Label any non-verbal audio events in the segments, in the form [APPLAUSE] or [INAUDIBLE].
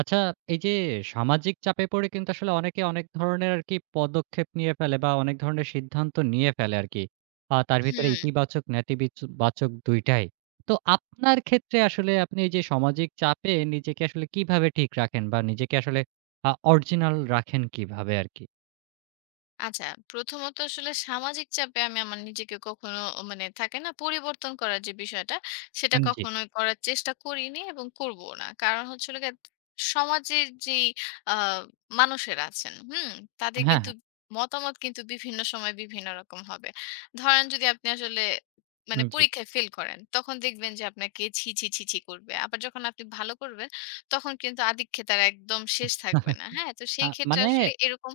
আচ্ছা, এই যে সামাজিক চাপে পড়ে কিন্তু আসলে অনেকে অনেক ধরনের আরকি পদক্ষেপ নিয়ে ফেলে বা অনেক ধরনের সিদ্ধান্ত নিয়ে ফেলে আরকি। তার ভিতরে হুম, ইতিবাচক, বাচক ২ টাই। তো আপনার ক্ষেত্রে আসলে আপনি এই যে সামাজিক চাপে নিজেকে আসলে কিভাবে ঠিক রাখেন বা নিজেকে আসলে অরিজিনাল রাখেন কিভাবে আরকি? আচ্ছা। প্রথমত আসলে সামাজিক চাপে আমি আমার নিজেকে কখনো মানে থাকে না পরিবর্তন করার যে বিষয়টা, সেটা জি। কখনোই করার চেষ্টা করিনি এবং করবও না। কারণ হচ্ছে হলো গিয়ে সমাজের যেই আ মানুষেরা আছেন, হুম? তাদের হ্যাঁ, কিন্তু হ্যাঁ। মতামত কিন্তু বিভিন্ন সময় বিভিন্ন রকম হবে। ধরেন যদি আপনি আসলে মানে উম, জি। পরীক্ষায় ফেল করেন, তখন দেখবেন যে আপনাকে ছি, ছি, ছি, ছি করবে। আবার যখন আপনি ভালো করবেন, তখন কিন্তু আধিক্যেতার একদম শেষ থাকবে না। হ্যাঁ? [LAUGHS] তো আ সেই ক্ষেত্রে মানে আসলে এরকম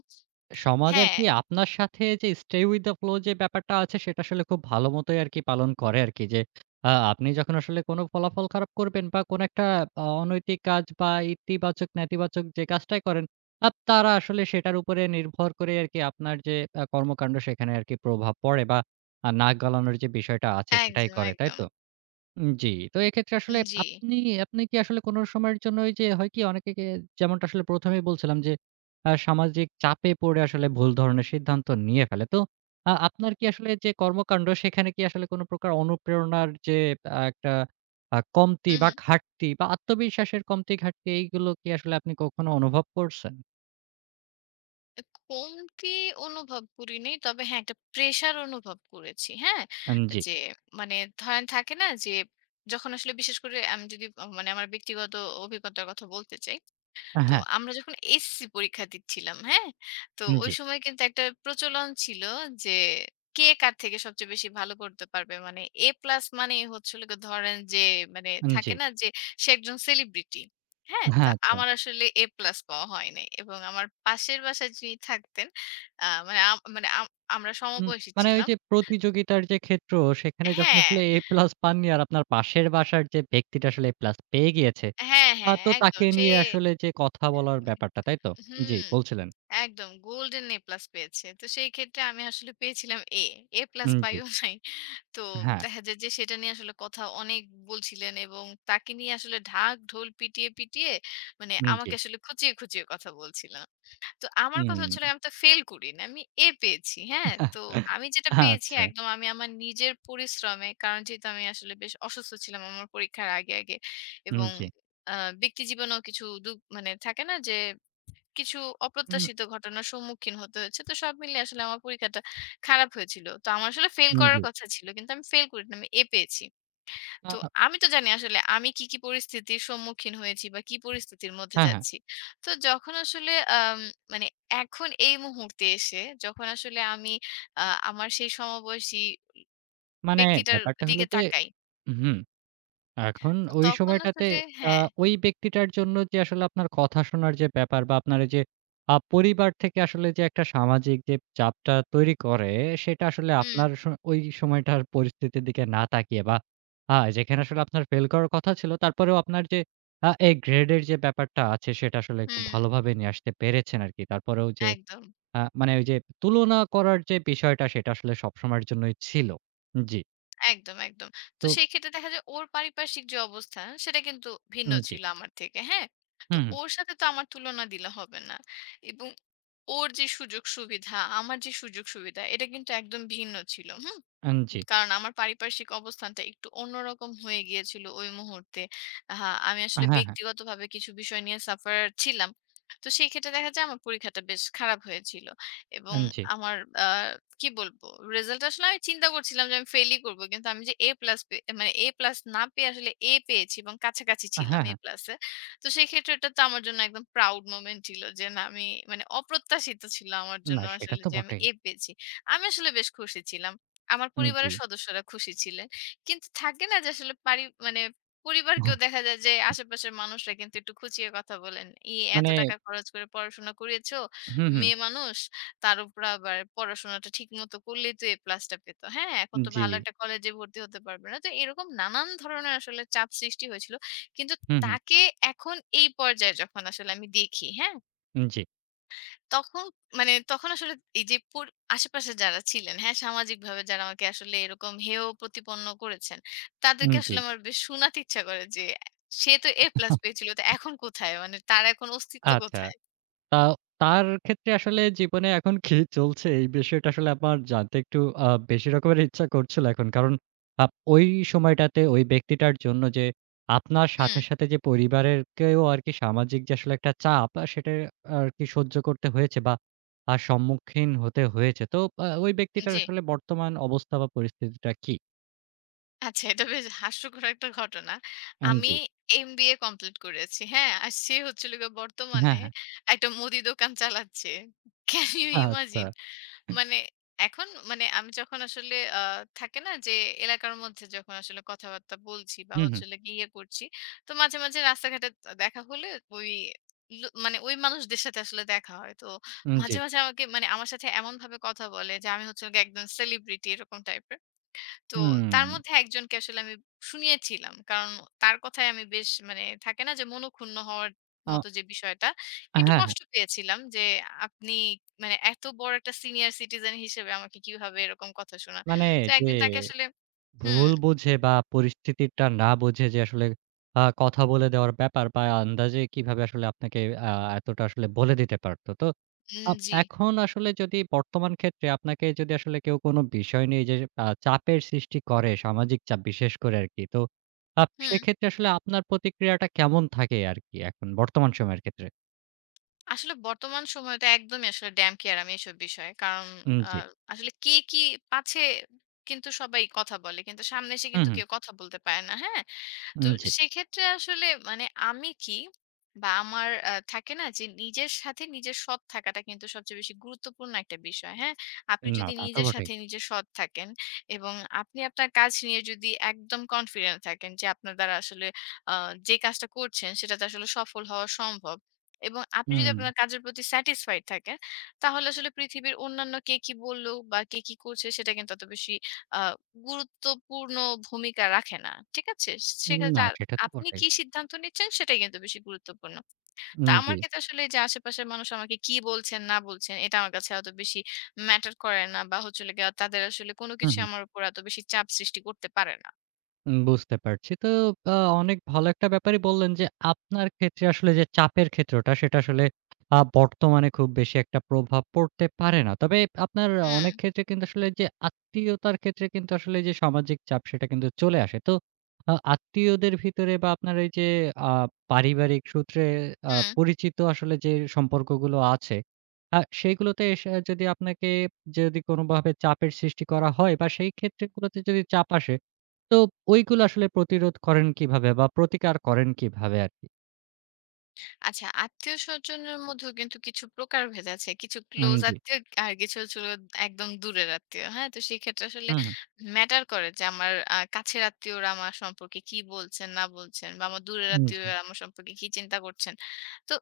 সমাজ হ্যাঁ। আরকি আপনার সাথে যে stay with the flow যে ব্যাপারটা আছে সেটা আসলে খুব ভালো মতোই আরকি পালন করে আরকি যে আপনি যখন আসলে কোনো ফলাফল খারাপ করবেন বা কোনো একটা অনৈতিক কাজ বা ইতিবাচক নেতিবাচক যে কাজটাই করেন, তারা আসলে সেটার উপরে নির্ভর করে আরকি আপনার যে কর্মকাণ্ড সেখানে আরকি প্রভাব পড়ে বা নাক গলানোর যে বিষয়টা আছে সেটাই একদম, করে, তাই একদম। তো? উম জি। তো এক্ষেত্রে আসলে জি। আপনি আপনি কি আসলে কোন সময়ের জন্য ওই যে হয় কি অনেকে কে যেমনটা আসলে ১ম এই বলছিলাম যে সামাজিক চাপে পড়ে আসলে ভুল ধরনের সিদ্ধান্ত নিয়ে ফেলে। তো আপনার কি আসলে যে কর্মকাণ্ড সেখানে কি আসলে কোন প্রকার অনুপ্রেরণার যে একটা কমতি হু, হু। বা ঘাটতি বা আত্মবিশ্বাসের কমতি ঘাটতি এইগুলো কি আসলে আপনি কখনো অনুভব করছেন? কমতি অনুভব করিনি। তবে হ্যাঁ, একটা প্রেশার অনুভব করেছি। হ্যাঁ? জি। যে মানে ধরেন থাকে না যে, যখন আসলে বিশেষ করে আমি যদি মানে আমার ব্যক্তিগত অভিজ্ঞতার কথা বলতে চাই। তো হ্যাঁ, আমরা যখন এসএসসি পরীক্ষা দিচ্ছিলাম, হ্যাঁ? তো উম, ওই জি, সময় কিন্তু একটা প্রচলন ছিল যে কে কার থেকে সবচেয়ে বেশি ভালো করতে পারবে। মানে এ প্লাস মানেই হচ্ছে হলো গিয়ে ধরেন যে মানে উম, জি। থাকে না যে সে একজন সেলিব্রিটি। হ্যাঁ? তো হ্যাঁ, আচ্ছা। আমার আসলে এ প্লাস পাওয়া হয় নাই। এবং আমার পাশের বাসায় যিনি থাকতেন আ মানে আম মানে আম আমরা উম সমবয়সী মানে ওই ছিলাম। যে প্রতিযোগিতার যে ক্ষেত্র, সেখানে যখন হ্যাঁ, আসলে এ প্লাস পাননি আর আপনার পাশের বাসার যে ব্যক্তিটা আসলে এ প্লাস পেয়ে গিয়েছে, হ্যাঁ, হ্যাঁ তো একদম। তাকে সে নিয়ে আসলে যে কথা বলার ব্যাপারটা, তাই তো? জি, হুম, বলছিলেন। একদম গোল্ডেন এ প্লাস পেয়েছে। তো সেই ক্ষেত্রে আমি আসলে পেয়েছিলাম এ। এ প্লাস উম জি। পাইও নাই। তো হ্যাঁ, দেখা যায় যে সেটা নিয়ে আসলে কথা অনেক বলছিলেন এবং তাকে নিয়ে আসলে ঢাক ঢোল পিটিয়ে, পিটিয়ে মানে উম জি। আমাকে আসলে খুঁচিয়ে, খুঁচিয়ে কথা বলছিলেন। তো আমার কথা উম। হচ্ছিল আমি তো ফেল করি না। আমি এ পেয়েছি, হ্যাঁ? তো আমি [LAUGHS] যেটা পেয়েছি আচ্ছা। একদম আমি আমার নিজের পরিশ্রমে কারণ যেহেতু আমি আসলে বেশ অসুস্থ ছিলাম আমার পরীক্ষার আগে উম এবং জি। আ ব্যক্তিজীবনেও কিছু মানে থাকে না যে কিছু উম। অপ্রত্যাশিত ঘটনার সম্মুখীন হতে হয়েছে। তো সব মিলিয়ে আসলে আমার পরীক্ষাটা খারাপ হয়েছিল। তো আমার আসলে ফেইল উম করার জি। কথা ছিল। কিন্তু আমি ফেইল করিনি। আমি A পেয়েছি। তো আ আমি তো জানি আসলে আমি কি, কি পরিস্থিতির সম্মুখীন হয়েছি বা কি পরিস্থিতির মধ্যে হ্যাঁ, হ্যাঁ। যাচ্ছি। তো যখন আসলে আম মানে এখন এই মুহূর্তে এসে যখন আসলে আমি আ আমার সেই সমবয়সী মানে ব্যক্তিটার ব্যাপারটা হলো দিকে যে তাকাই। হুম। এখন তো ওই তখন সময়টাতে আসলে আ হ্যাঁ। ওই ব্যক্তিটার জন্য যে আসলে আপনার কথা শোনার যে ব্যাপার বা আপনার এই যে পরিবার থেকে আসলে যে একটা সামাজিক যে চাপটা তৈরি করে সেটা আসলে হুম, আপনার স ওই সময়টার পরিস্থিতির দিকে না তাকিয়ে বা যেখানে আসলে আপনার ফেল করার কথা ছিল তারপরেও আপনার যে এ গ্রেডের যে ব্যাপারটা আছে সেটা আসলে খুব হুম। ভালোভাবে নিয়ে আসতে পেরেছেন আরকি। তারপরেও যে একদম। মানে ওই যে তুলনা করার যে বিষয়টা সেটা আসলে সবসময়ের জন্যই ছিল। জি। একদম, একদম। তো তো সেই ক্ষেত্রে দেখা যায় ওর পারিপার্শ্বিক যে অবস্থান সেটা কিন্তু ভিন্ন উম, জি। ছিল আমার থেকে, হ্যাঁ? তো হুম, হুম। ওর সাথে তো আমার তুলনা দিলে হবে না। এবং ওর যে সুযোগ সুবিধা, আমার যে সুযোগ সুবিধা এটা কিন্তু একদম ভিন্ন ছিল, হুম? জি। কারণ আমার পারিপার্শ্বিক অবস্থানটা একটু অন্যরকম হয়ে গিয়েছিল ওই মুহূর্তে। হ্যাঁ, আমি আসলে হ্যাঁ, হ্যাঁ। ব্যক্তিগতভাবে কিছু বিষয় নিয়ে সাফারার ছিলাম। তো সেই ক্ষেত্রে দেখা যায় আমার পরীক্ষাটা বেশ খারাপ হয়েছিল। এবং জি। আমার আ কি বলবো? রেজাল্ট আসলে আমি চিন্তা করছিলাম যে আমি ফেইলই করব। কিন্তু আমি যে A+ মানে A+ না পেয়ে আসলে A পেয়েছি এবং কাছাকাছি ছিলাম হ্যাঁ, A+ এ। হ্যাঁ। প্লাসে, তো সেই ক্ষেত্রে এটা তো আমার জন্য একদম প্রাউড মোমেন্ট ছিল যে না আমি মানে অপ্রত্যাশিত ছিল আমার জন্য না সেটা আসলে তো যে আমি বটেই। A পেয়েছি। আমি আসলে বেশ খুশি ছিলাম। আমার উম জি। পরিবারের সদস্যরা খুশি ছিলেন। কিন্তু থাকে না যে আসলে মানে পরিবারকেও দেখা যায় যে আশেপাশের মানুষরা কিন্তু একটু খুঁচিয়ে কথা বলেন। "ই এত মানে টাকা খরচ করে পড়াশোনা করিয়েছো, হুম, হুম। মেয়ে মানুষ। তার উপর আবার পড়াশোনাটা ঠিকমতো করলেই তো এ প্লাসটা পেত। হ্যাঁ, এখন তো জি। ভালো একটা কলেজে ভর্তি হতে পারবে না।" তো এরকম নানান ধরনের আসলে চাপ সৃষ্টি হয়েছিল। কিন্তু হুম, হুম। তাকে এখন এই পর্যায়ে যখন আসলে আমি দেখি, হ্যাঁ? জি, তখন মানে তখন আসলে এই যে আশেপাশে যারা ছিলেন, হ্যাঁ? সামাজিকভাবে যারা আমাকে আসলে এরকম হেয় প্রতিপন্ন করেছেন, হুম, তাদেরকে জি। আসলে আমার বেশ শোনাতে ইচ্ছা করে যে, "সে তো A+ পেয়েছিল তো এখন কোথায়? মানে তার এখন অস্তিত্ব আচ্ছা। কোথায়?" তা তার ক্ষেত্রে আসলে জীবনে এখন কি চলছে এই বিষয়টা আসলে আমার জানতে একটু বেশি রকমের ইচ্ছা করছিল এখন। কারণ ওই সময়টাতে ওই ব্যক্তিটার জন্য যে আপনার হুম, সাথে যে পরিবারেরকেও আরকি সামাজিক যে আসলে একটা চাপ সেটা আরকি সহ্য করতে হয়েছে বা সম্মুখীন হতে হয়েছে। তো ওই ব্যক্তিটার জি। আসলে বর্তমান অবস্থা বা পরিস্থিতিটা কি? আচ্ছা, এটা বেশ হাস্যকর একটা ঘটনা। আমি জি। এমবিএ কমপ্লিট করেছি। হ্যাঁ? আর সে হচ্ছে হলো গিয়ে বর্তমানে হ্যাঁ, হ্যাঁ। একটা মুদি দোকান চালাচ্ছে। ক্যান ইউ আচ্ছা। ইমাজিন? মানে এখন মানে আমি যখন আসলে থাকে না যে এলাকার মধ্যে যখন আসলে কথাবার্তা বলছি বা হুম, হচ্ছে হুম। হলো গিয়ে ইয়ে করছি, তো মাঝে, মাঝে রাস্তাঘাটে দেখা হলে ওই লো মানে ওই মানুষদের সাথে আসলে দেখা হয়। তো উম জি। মাঝে, মাঝে আমাকে মানে আমার সাথে এমনভাবে কথা বলে যে আমি হচ্ছে হলো গিয়ে একদম সেলিব্রিটি এরকম টাইপের। তো হুম। তার মধ্যে একজনকে আসলে আমি শুনিয়েছিলাম। কারণ তার কথায় আমি বেশ মানে থাকে না যে মনঃক্ষুণ্ণ হওয়ার আ মতো যে বিষয়টা, একটু হ্যাঁ, হ্যাঁ। কষ্ট পেয়েছিলাম যে আপনি মানে এত বড় একটা সিনিয়র সিটিজেন হিসেবে আমাকে কিভাবে এরকম কথা শোনান। মানে তো যে একদিন তাকে আসলে হুম, ভুল বুঝে বা পরিস্থিতিটা না বুঝে যে আসলে কথা বলে দেওয়ার ব্যাপার বা আন্দাজে কিভাবে আসলে আপনাকে আ এতটা আসলে বলে দিতে পারতো। তো জি, এখন আসলে যদি বর্তমান ক্ষেত্রে আপনাকে যদি আসলে কেউ কোনো বিষয় নিয়ে যে চাপের সৃষ্টি করে, সামাজিক চাপ বিশেষ করে আরকি। তো হুম। সেক্ষেত্রে আসলে আপনার প্রতিক্রিয়াটা কেমন থাকে আরকি এখন বর্তমান সময়ের ক্ষেত্রে? আসলে বর্তমান সময়টা একদমই আসলে ড্যাম কেয়ার আমি এসব বিষয়ে। কারণ উম আ জি। আসলে কে কি পাছে কিন্তু সবাই কথা বলে। কিন্তু সামনে এসে হুম, কিন্তু হুম। কেউ কথা বলতে পারে না। হ্যাঁ? তো উম জি। সেক্ষেত্রে আসলে মানে আমি কি বা আমার থাকে না যে নিজের সাথে নিজের সৎ থাকাটা কিন্তু সবচেয়ে বেশি গুরুত্বপূর্ণ একটা বিষয়, হ্যাঁ? আপনি না যদি তা তো নিজের বটেই। সাথে নিজে সৎ থাকেন এবং আপনি আপনার কাজ নিয়ে যদি একদম কনফিডেন্ট থাকেন যে আপনার দ্বারা আসলে আ যে কাজটা করছেন সেটাতে আসলে সফল হওয়া সম্ভব এবং আপনি যদি হুম। আপনার কাজের প্রতি স্যাটিসফাইড থাকেন, তাহলে আসলে পৃথিবীর অন্যান্য কে কি বলল বা কে কি করছে সেটা কিন্তু অত বেশি আ গুরুত্বপূর্ণ ভূমিকা রাখে না। ঠিক আছে? সেক্ষেত্রে না আর সেটা তো আপনি বটেই। কি সিদ্ধান্ত নিচ্ছেন সেটাই কিন্তু বেশি গুরুত্বপূর্ণ। তো উম আমার জি। ক্ষেত্রে আসলে এই যে আশেপাশের মানুষ আমাকে কি বলছেন না বলছেন এটা আমার কাছে এত বেশি ম্যাটার করে না বা হচ্ছে হলো গিয়ে তাদের আসলে কোনো হুম, কিছু হুম। আমার উপর এত বেশি চাপ সৃষ্টি করতে পারে না। উম বুঝতে পারছি। তো আ অনেক ভালো একটা ব্যাপারই বললেন যে, আপনার ক্ষেত্রে আসলে যে চাপের ক্ষেত্রটা, সেটা আসলে বর্তমানে খুব বেশি একটা প্রভাব পড়তে পারে না। তবে আপনার হুম, অনেক ক্ষেত্রে কিন্তু আসলে যে আত্মীয়তার ক্ষেত্রে কিন্তু আসলে যে সামাজিক চাপ, সেটা কিন্তু চলে আসে। তো আত্মীয়দের ভিতরে বা আপনার এই যে আ পারিবারিক সূত্রে হুম। পরিচিত আসলে যে সম্পর্কগুলো আছে, সেইগুলোতে এসে যদি আপনাকে যদি কোনোভাবে চাপের সৃষ্টি করা হয় বা সেই ক্ষেত্রগুলোতে যদি চাপ আসে তো ওইগুলো আসলে প্রতিরোধ করেন কিভাবে বা প্রতিকার করেন কিভাবে আরকি? আচ্ছা, আত্মীয়স্বজনের মধ্যেও কিন্তু কিছু প্রকারভেদ আছে। কিছু উম ক্লোজ জি। আত্মীয় আর কিছু হচ্ছিল একদম দূরের আত্মীয়। হ্যাঁ? তো সেক্ষেত্রে আসলে হুম, হুম। ম্যাটার করে যে আমার কাছের আত্মীয়রা আমার সম্পর্কে কি বলছেন, না বলছেন বা আমার দূরের জি। আত্মীয়রা আমার সম্পর্কে কি চিন্তা করছেন। তো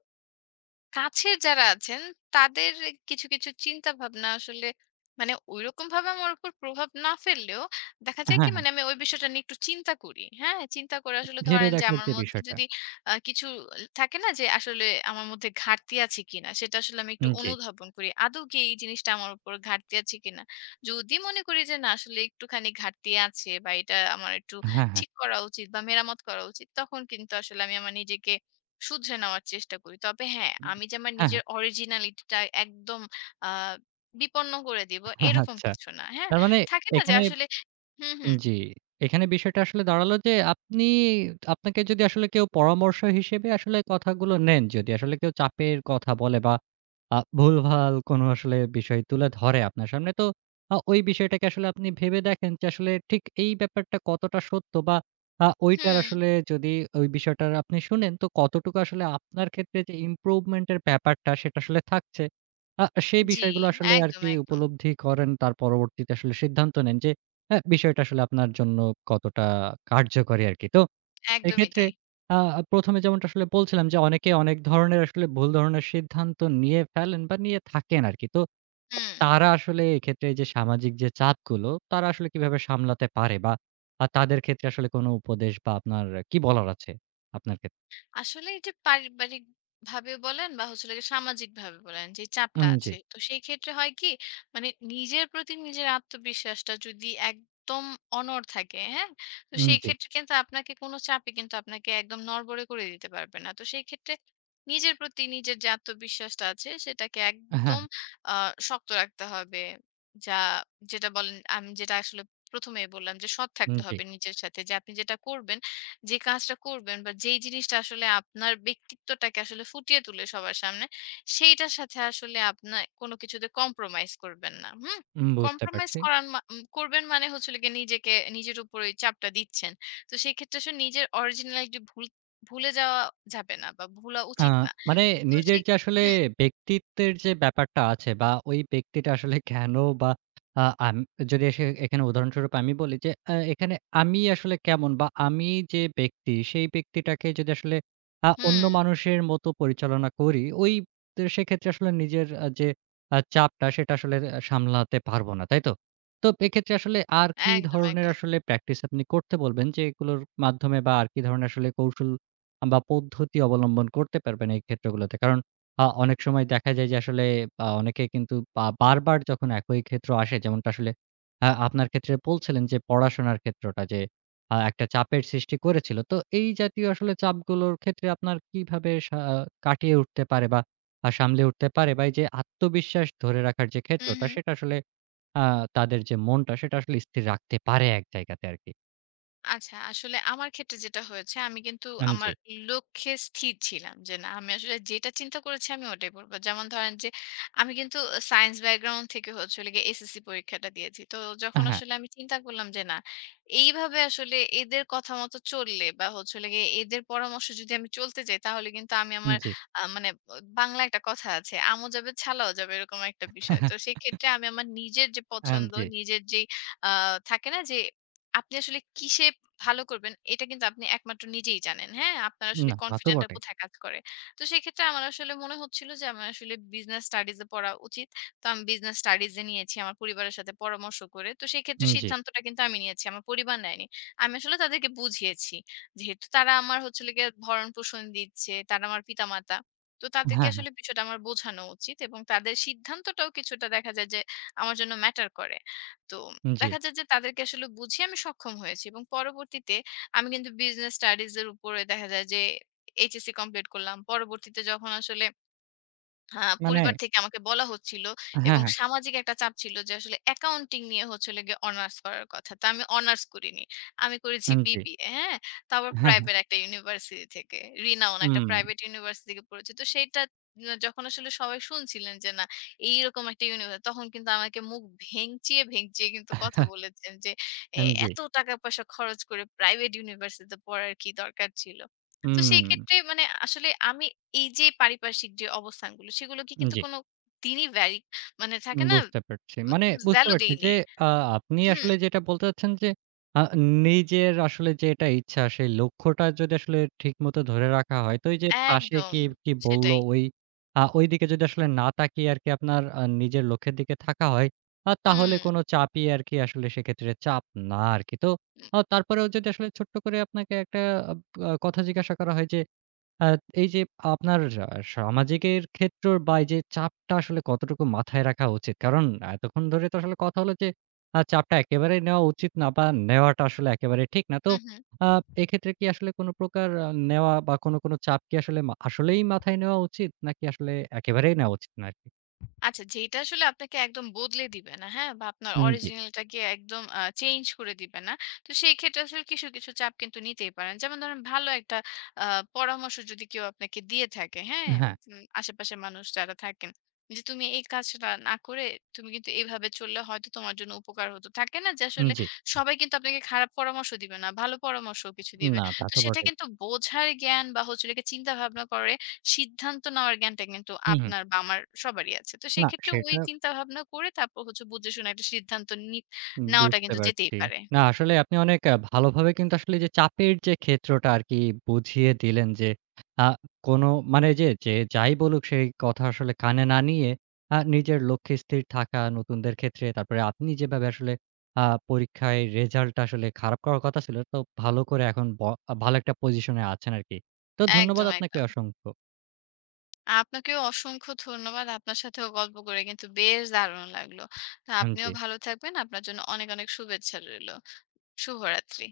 কাছের যারা আছেন তাদের কিছু, কিছু চিন্তা ভাবনা আসলে মানে ঐরকমভাবে আমার উপর প্রভাব না ফেললেও দেখা যায় কি হ্যাঁ, হ্যাঁ। মানে আমি ওই বিষয়টা নিয়ে একটু চিন্তা করি। হ্যাঁ? চিন্তা করে আসলে ভেবে ধরেন যে দেখার আমার যে মধ্যে বিষয়টা। যদি কিছু থাকে না যে আসলে আমার মধ্যে ঘাটতি আছে কিনা? সেটা আসলে আমি একটু উম, জি। অনুধাবন করি। আদৌ কি এই জিনিসটা আমার উপর ঘাটতি আছে কিনা? যদি মনে করি যে না আসলে একটুখানি ঘাটতি আছে বা এটা আমার একটু হ্যাঁ, হ্যাঁ। ঠিক করা উচিত বা মেরামত করা উচিত তখন কিন্তু আসলে আমি আমার নিজেকে শুধরে নেওয়ার চেষ্টা করি। তবে হ্যাঁ, আমি যে আমার হ্যাঁ, নিজের হ্যাঁ। originality টা একদম আ বিপন্ন করে দিব এরকম আচ্ছা। কিছু না। হ্যাঁ? তার মানে থাকে না যে এখানে আসলে হুম, হুম, জি। এখানে বিষয়টা আসলে দাঁড়ালো যে আপনি আপনাকে যদি আসলে কেউ পরামর্শ হিসেবে আসলে কথাগুলো নেন, যদি আসলে কেউ চাপের কথা বলে বা ভুলভাল কোনো আসলে বিষয় তুলে ধরে আপনার সামনে, তো ওই বিষয়টাকে আসলে আপনি ভেবে দেখেন যে আসলে ঠিক এই ব্যাপারটা কতটা সত্য বা ওইটার হুম, আসলে যদি ওই বিষয়টার আপনি শুনেন, তো কতটুকু আসলে আপনার ক্ষেত্রে যে ইমপ্রুভমেন্ট এর ব্যাপারটা সেটা আসলে থাকছে। সেই জি, বিষয়গুলো আসলে একদম, আরকি একদম। উপলব্ধি করেন, তার পরবর্তীতে আসলে সিদ্ধান্ত নেন যে হ্যাঁ, বিষয়টা আসলে আপনার জন্য কতটা কার্যকরী আরকি। তো একদমই এক্ষেত্রে তাই। আ ১ম এ যেমনটা আসলে বলছিলাম যে, অনেকে অনেক ধরনের আসলে ভুল ধরনের সিদ্ধান্ত নিয়ে ফেলেন বা নিয়ে থাকেন আরকি। তো হুম। তারা আসলে এক্ষেত্রে যে সামাজিক যে চাপগুলো, তারা আসলে কিভাবে সামলাতে পারে বা তাদের ক্ষেত্রে আসলে কোনো উপদেশ বা আপনার কি বলার আছে আপনার ক্ষেত্রে? আসলে এই যে পারিবারিক ভাবে বলেন বা হচ্ছে হলো গিয়ে সামাজিক ভাবে বলেন যে চাপটা উম জি, আছে তো সেই ক্ষেত্রে হয় কি মানে নিজের প্রতি নিজের আত্মবিশ্বাসটা যদি একদম অনড় থাকে হ্যাঁ তো উম সেই জি। ক্ষেত্রে কিন্তু আপনাকে কোনো চাপই কিন্তু আপনাকে একদম নড়বড়ে করে দিতে পারবে না তো সেই ক্ষেত্রে নিজের প্রতি নিজের যে আত্মবিশ্বাসটা আছে সেটাকে হ্যাঁ, একদম শক্ত রাখতে হবে যা যেটা বলেন আমি যেটা আসলে প্রথমেই বললাম যে সৎ উম থাকতে জি। হবে নিজের সাথে যে আপনি যেটা করবেন যে কাজটা করবেন বা যেই জিনিসটা আসলে আপনার ব্যক্তিত্বটাকে আসলে ফুটিয়ে তুলে সবার সামনে, সেইটার সাথে আসলে আপনা কোনো কিছুতে কম্প্রোমাইজ করবেন না। হুম? উম বুঝতে কম্প্রোমাইজ পারছি। করার মা উম করবেন মানে হচ্ছে হলো গিয়ে নিজেকে নিজের উপরেই চাপটা দিচ্ছেন। তো সেক্ষেত্রে আসলে নিজের অরিজিনালিটি ভুলে যাওয়া যাবে না বা ভুলা আ উচিত না। মানে তো নিজের যে আসলে হুম, ব্যক্তিত্বের যে ব্যাপারটা আছে বা ওই ব্যক্তিটা আসলে কেন বা আ আম যদি এসে এখানে উদাহরণস্বরূপ আমি বলি যে এখানে আমি আসলে কেমন বা আমি যে ব্যক্তি সেই ব্যক্তিটাকে যদি আসলে অন্য হুম। মানুষের মতো পরিচালনা করি ওই তো সেক্ষেত্রে আসলে নিজের যে চাপটা সেটা আসলে সামলাতে পারবো না, তাই তো? তো এক্ষেত্রে আসলে আর কি একদম, ধরনের একদম। আসলে প্র্যাকটিস আপনি করতে বলবেন যে এগুলোর মাধ্যমে বা আর কি ধরনের আসলে কৌশল বা পদ্ধতি অবলম্বন করতে পারবেন এই ক্ষেত্রগুলোতে। কারণ অনেক সময় দেখা যায় যে আসলে অনেকে কিন্তু বা বারবার যখন একই ক্ষেত্র আসে যেমনটা আসলে আপনার ক্ষেত্রে বলছিলেন যে পড়াশোনার ক্ষেত্রটা যে একটা চাপের সৃষ্টি করেছিল। তো এই জাতীয় আসলে চাপগুলোর ক্ষেত্রে আপনার কিভাবে কাটিয়ে উঠতে পারে বা সামলে উঠতে পারে বা এই যে আত্মবিশ্বাস ধরে রাখার যে হু, ক্ষেত্রটা হু। সেটা আসলে আ তাদের যে মনটা সেটা আসলে স্থির রাখতে পারে এক জায়গাতে আরকি। আচ্ছা, আসলে আমার ক্ষেত্রে যেটা হয়েছে আমি কিন্তু আমার জি। লক্ষ্যে স্থির ছিলাম যে না আমি আসলে যেটা চিন্তা করেছি আমি ওটাই পড়ব। যেমন ধরেন যে আমি কিন্তু সায়েন্স ব্যাকগ্রাউন্ড থেকে হচ্ছে হলো গিয়ে এসএসসি পরীক্ষাটা দিয়েছি। তো যখন হ্যাঁ, আসলে আমি চিন্তা করলাম যে না এইভাবে আসলে এদের কথা মতো চললে বা হচ্ছে হলো গিয়ে এদের পরামর্শ যদি আমি চলতে যাই তাহলে কিন্তু আমি আমার জি। মানে বাংলায় একটা কথা আছে, আমও যাবে ছালাও যাবে এরকম একটা বিষয়। তো [LAUGHS] সেক্ষেত্রে আমি আমার নিজের যে পছন্দ, জি। নিজের যেই আ থাকে না যে আপনি আসলে কিসে ভালো করবেন এটা কিন্তু আপনি একমাত্র নিজেই জানেন। হ্যাঁ? আপনার আসলে না, তা তো কনফিডেন্ট টা বটে। কোথায় কাজ করে। তো সেক্ষেত্রে আমার আসলে মনে হচ্ছিল যে আমার আসলে বিজনেস স্টাডিজ এ পড়া উচিত। তো আমি বিজনেস স্টাডিজ এ নিয়েছি আমার পরিবারের সাথে পরামর্শ করে। তো সেক্ষেত্রে উম জি। সিদ্ধান্তটা কিন্তু আমি নিয়েছি। আমার পরিবার নেয়নি। আমি আসলে তাদেরকে বুঝিয়েছি। যেহেতু তারা আমার হচ্ছে হলো গিয়ে ভরণ-পোষণ দিচ্ছে, তারা আমার পিতামাতা। তো তাদেরকে হ্যাঁ, হ্যাঁ। আসলে বিষয়টা আমার বোঝানো উচিত এবং তাদের সিদ্ধান্তটাও কিছুটা দেখা যায় যে আমার জন্য ম্যাটার করে। তো জি। দেখা যায় যে তাদেরকে আসলে বুঝিয়ে আমি সক্ষম হয়েছি এবং পরবর্তীতে আমি কিন্তু বিজনেস স্টাডিজ এর উপরে দেখা যায় যে এইচএসসি কমপ্লিট করলাম। পরবর্তীতে যখন আসলে হ্যাঁ, মানে পরিবার থেকে আমাকে বলা হচ্ছিল হ্যাঁ, এবং হ্যাঁ। সামাজিক একটা চাপ ছিল যে আসলে অ্যাকাউন্টিং নিয়ে হচ্ছে হলো গিয়ে অনার্স করার কথা। তো আমি অনার্স করিনি। আমি করেছি উম জি। বিবিএ, হ্যাঁ? তাও আবার হ্যাঁ, হ্যাঁ। প্রাইভেট একটা ইউনিভার্সিটি থেকে। রিনাউন একটা হুম। প্রাইভেট ইউনিভার্সিটি থেকে পড়েছি। তো সেইটা যখন আসলে সবাই শুনছিলেন যে না এইরকম একটা তখন কিন্তু আমাকে মুখ ভেঙচিয়ে, ভেঙচিয়ে কিন্তু কথা [LAUGHS] বলেছেন যে, "এ জি। এত টাকা-পয়সা খরচ করে প্রাইভেট ইউনিভার্সিটিতে পড়ার কি দরকার ছিল?" তো সেই হুম। ক্ষেত্রে মানে আসলে আমি এই যে পারিপার্শ্বিক যে অবস্থানগুলো সেগুলোকে কিন্তু জি। কোনো দিনই মানে উম থাকে না বুঝতে পারছি। মানে বুঝতে ভ্যালু পারছি দেই যে নেই। আ আপনি হুম, আসলে যেটা বলতে চাচ্ছেন যে আ নিজের আসলে যেটা ইচ্ছা সেই লক্ষ্যটা যদি আসলে ঠিকমতো ধরে রাখা হয় তো এই যে পাশে একদম কে কি বলল সেটাই। ওই ওইদিকে যদি আসলে না তাকিয়ে আরকি আপনার নিজের লক্ষ্যের দিকে থাকা হয় হুম, তাহলে কোনো চাপই আরকি আসলে সেক্ষেত্রে চাপ না আরকি। তো হুম, তারপরেও যদি আসলে ছোট্ট করে আপনাকে একটা আব আ কথা জিজ্ঞাসা করা হয় যে আ এই যে আপনার সামাজিকের ক্ষেত্র বা এই যে চাপটা আসলে কতটুকু মাথায় রাখা উচিত? কারণ এতক্ষণ ধরে তো আসলে কথা হলো যে চাপটা একেবারেই নেওয়া উচিত না বা নেওয়াটা আসলে একেবারে ঠিক না। তো হুম, হুম। আ এক্ষেত্রে কি আসলে কোন প্রকার নেওয়া বা কোন চাপ কি আসলে আসলেই মাথায় নেওয়া উচিত? নাকি আসলে একেবারেই নেওয়া উচিত না আরকি? আচ্ছা, যেটা আসলে আপনাকে একদম বদলে দিবে না, হ্যাঁ? বা আপনার উম জি। অরিজিনালটাকে একদম চেঞ্জ করে দিবে না। তো সেই ক্ষেত্রে আসলে কিছু, কিছু চাপ কিন্তু নিতেই পারেন। যেমন ধরেন ভালো একটা আ পরামর্শ যদি কেউ আপনাকে দিয়ে থাকে, হ্যাঁ? হ্যাঁ, আশেপাশের মানুষ যারা থাকেন। যে তুমি এই কাজটা না করে তুমি কিন্তু এভাবে চললে হয়তো তোমার জন্য উপকার হতো। থাকে না যে উম আসলে জি। সবাই কিন্তু আপনাকে খারাপ পরামর্শ দিবে না, ভালো পরামর্শও কিছু দিবে। না তা তো তো সেটা বটেই। কিন্তু বোঝার জ্ঞান বা হচ্ছে হলো গিয়ে চিন্তাভাবনা করার সিদ্ধান্ত নেওয়ার জ্ঞানটা কিন্তু হুম, হুম। আপনার বা আমার সবারই আছে। তো না সেক্ষেত্রে ওই সেটা চিন্তা ভাবনা করে তারপর হচ্ছে বুঝে শুনে একটা সিদ্ধান্ত নেওয়াটা বুঝতে কিন্তু যেতেই পারছি। পারে। না আসলে আপনি অনেক ভালোভাবে কিন্তু আসলে যে চাপের যে ক্ষেত্রটা আরকি বুঝিয়ে দিলেন যে, আ কোনো মানে যে, যে যাই বলুক সেই কথা আসলে কানে না নিয়ে নিজের লক্ষ্যে স্থির থাকা নতুনদের ক্ষেত্রে। তারপরে আপনি যেভাবে আসলে আ পরীক্ষায় রেজাল্টটা আসলে খারাপ করার কথা ছিল, তো ভালো করে এখন ভালো একটা পজিশনে আছেন আরকি। তো ধন্যবাদ একদম, আপনাকে একদম। অসংখ্য। আপনাকেও অসংখ্য ধন্যবাদ। আপনার সাথেও গল্প করে কিন্তু বেশ দারুণ লাগলো। তো হুম, আপনিও জি। ভালো থাকবেন। আপনার জন্য অনেক, অনেক শুভেচ্ছা রইলো। শুভরাত্রি।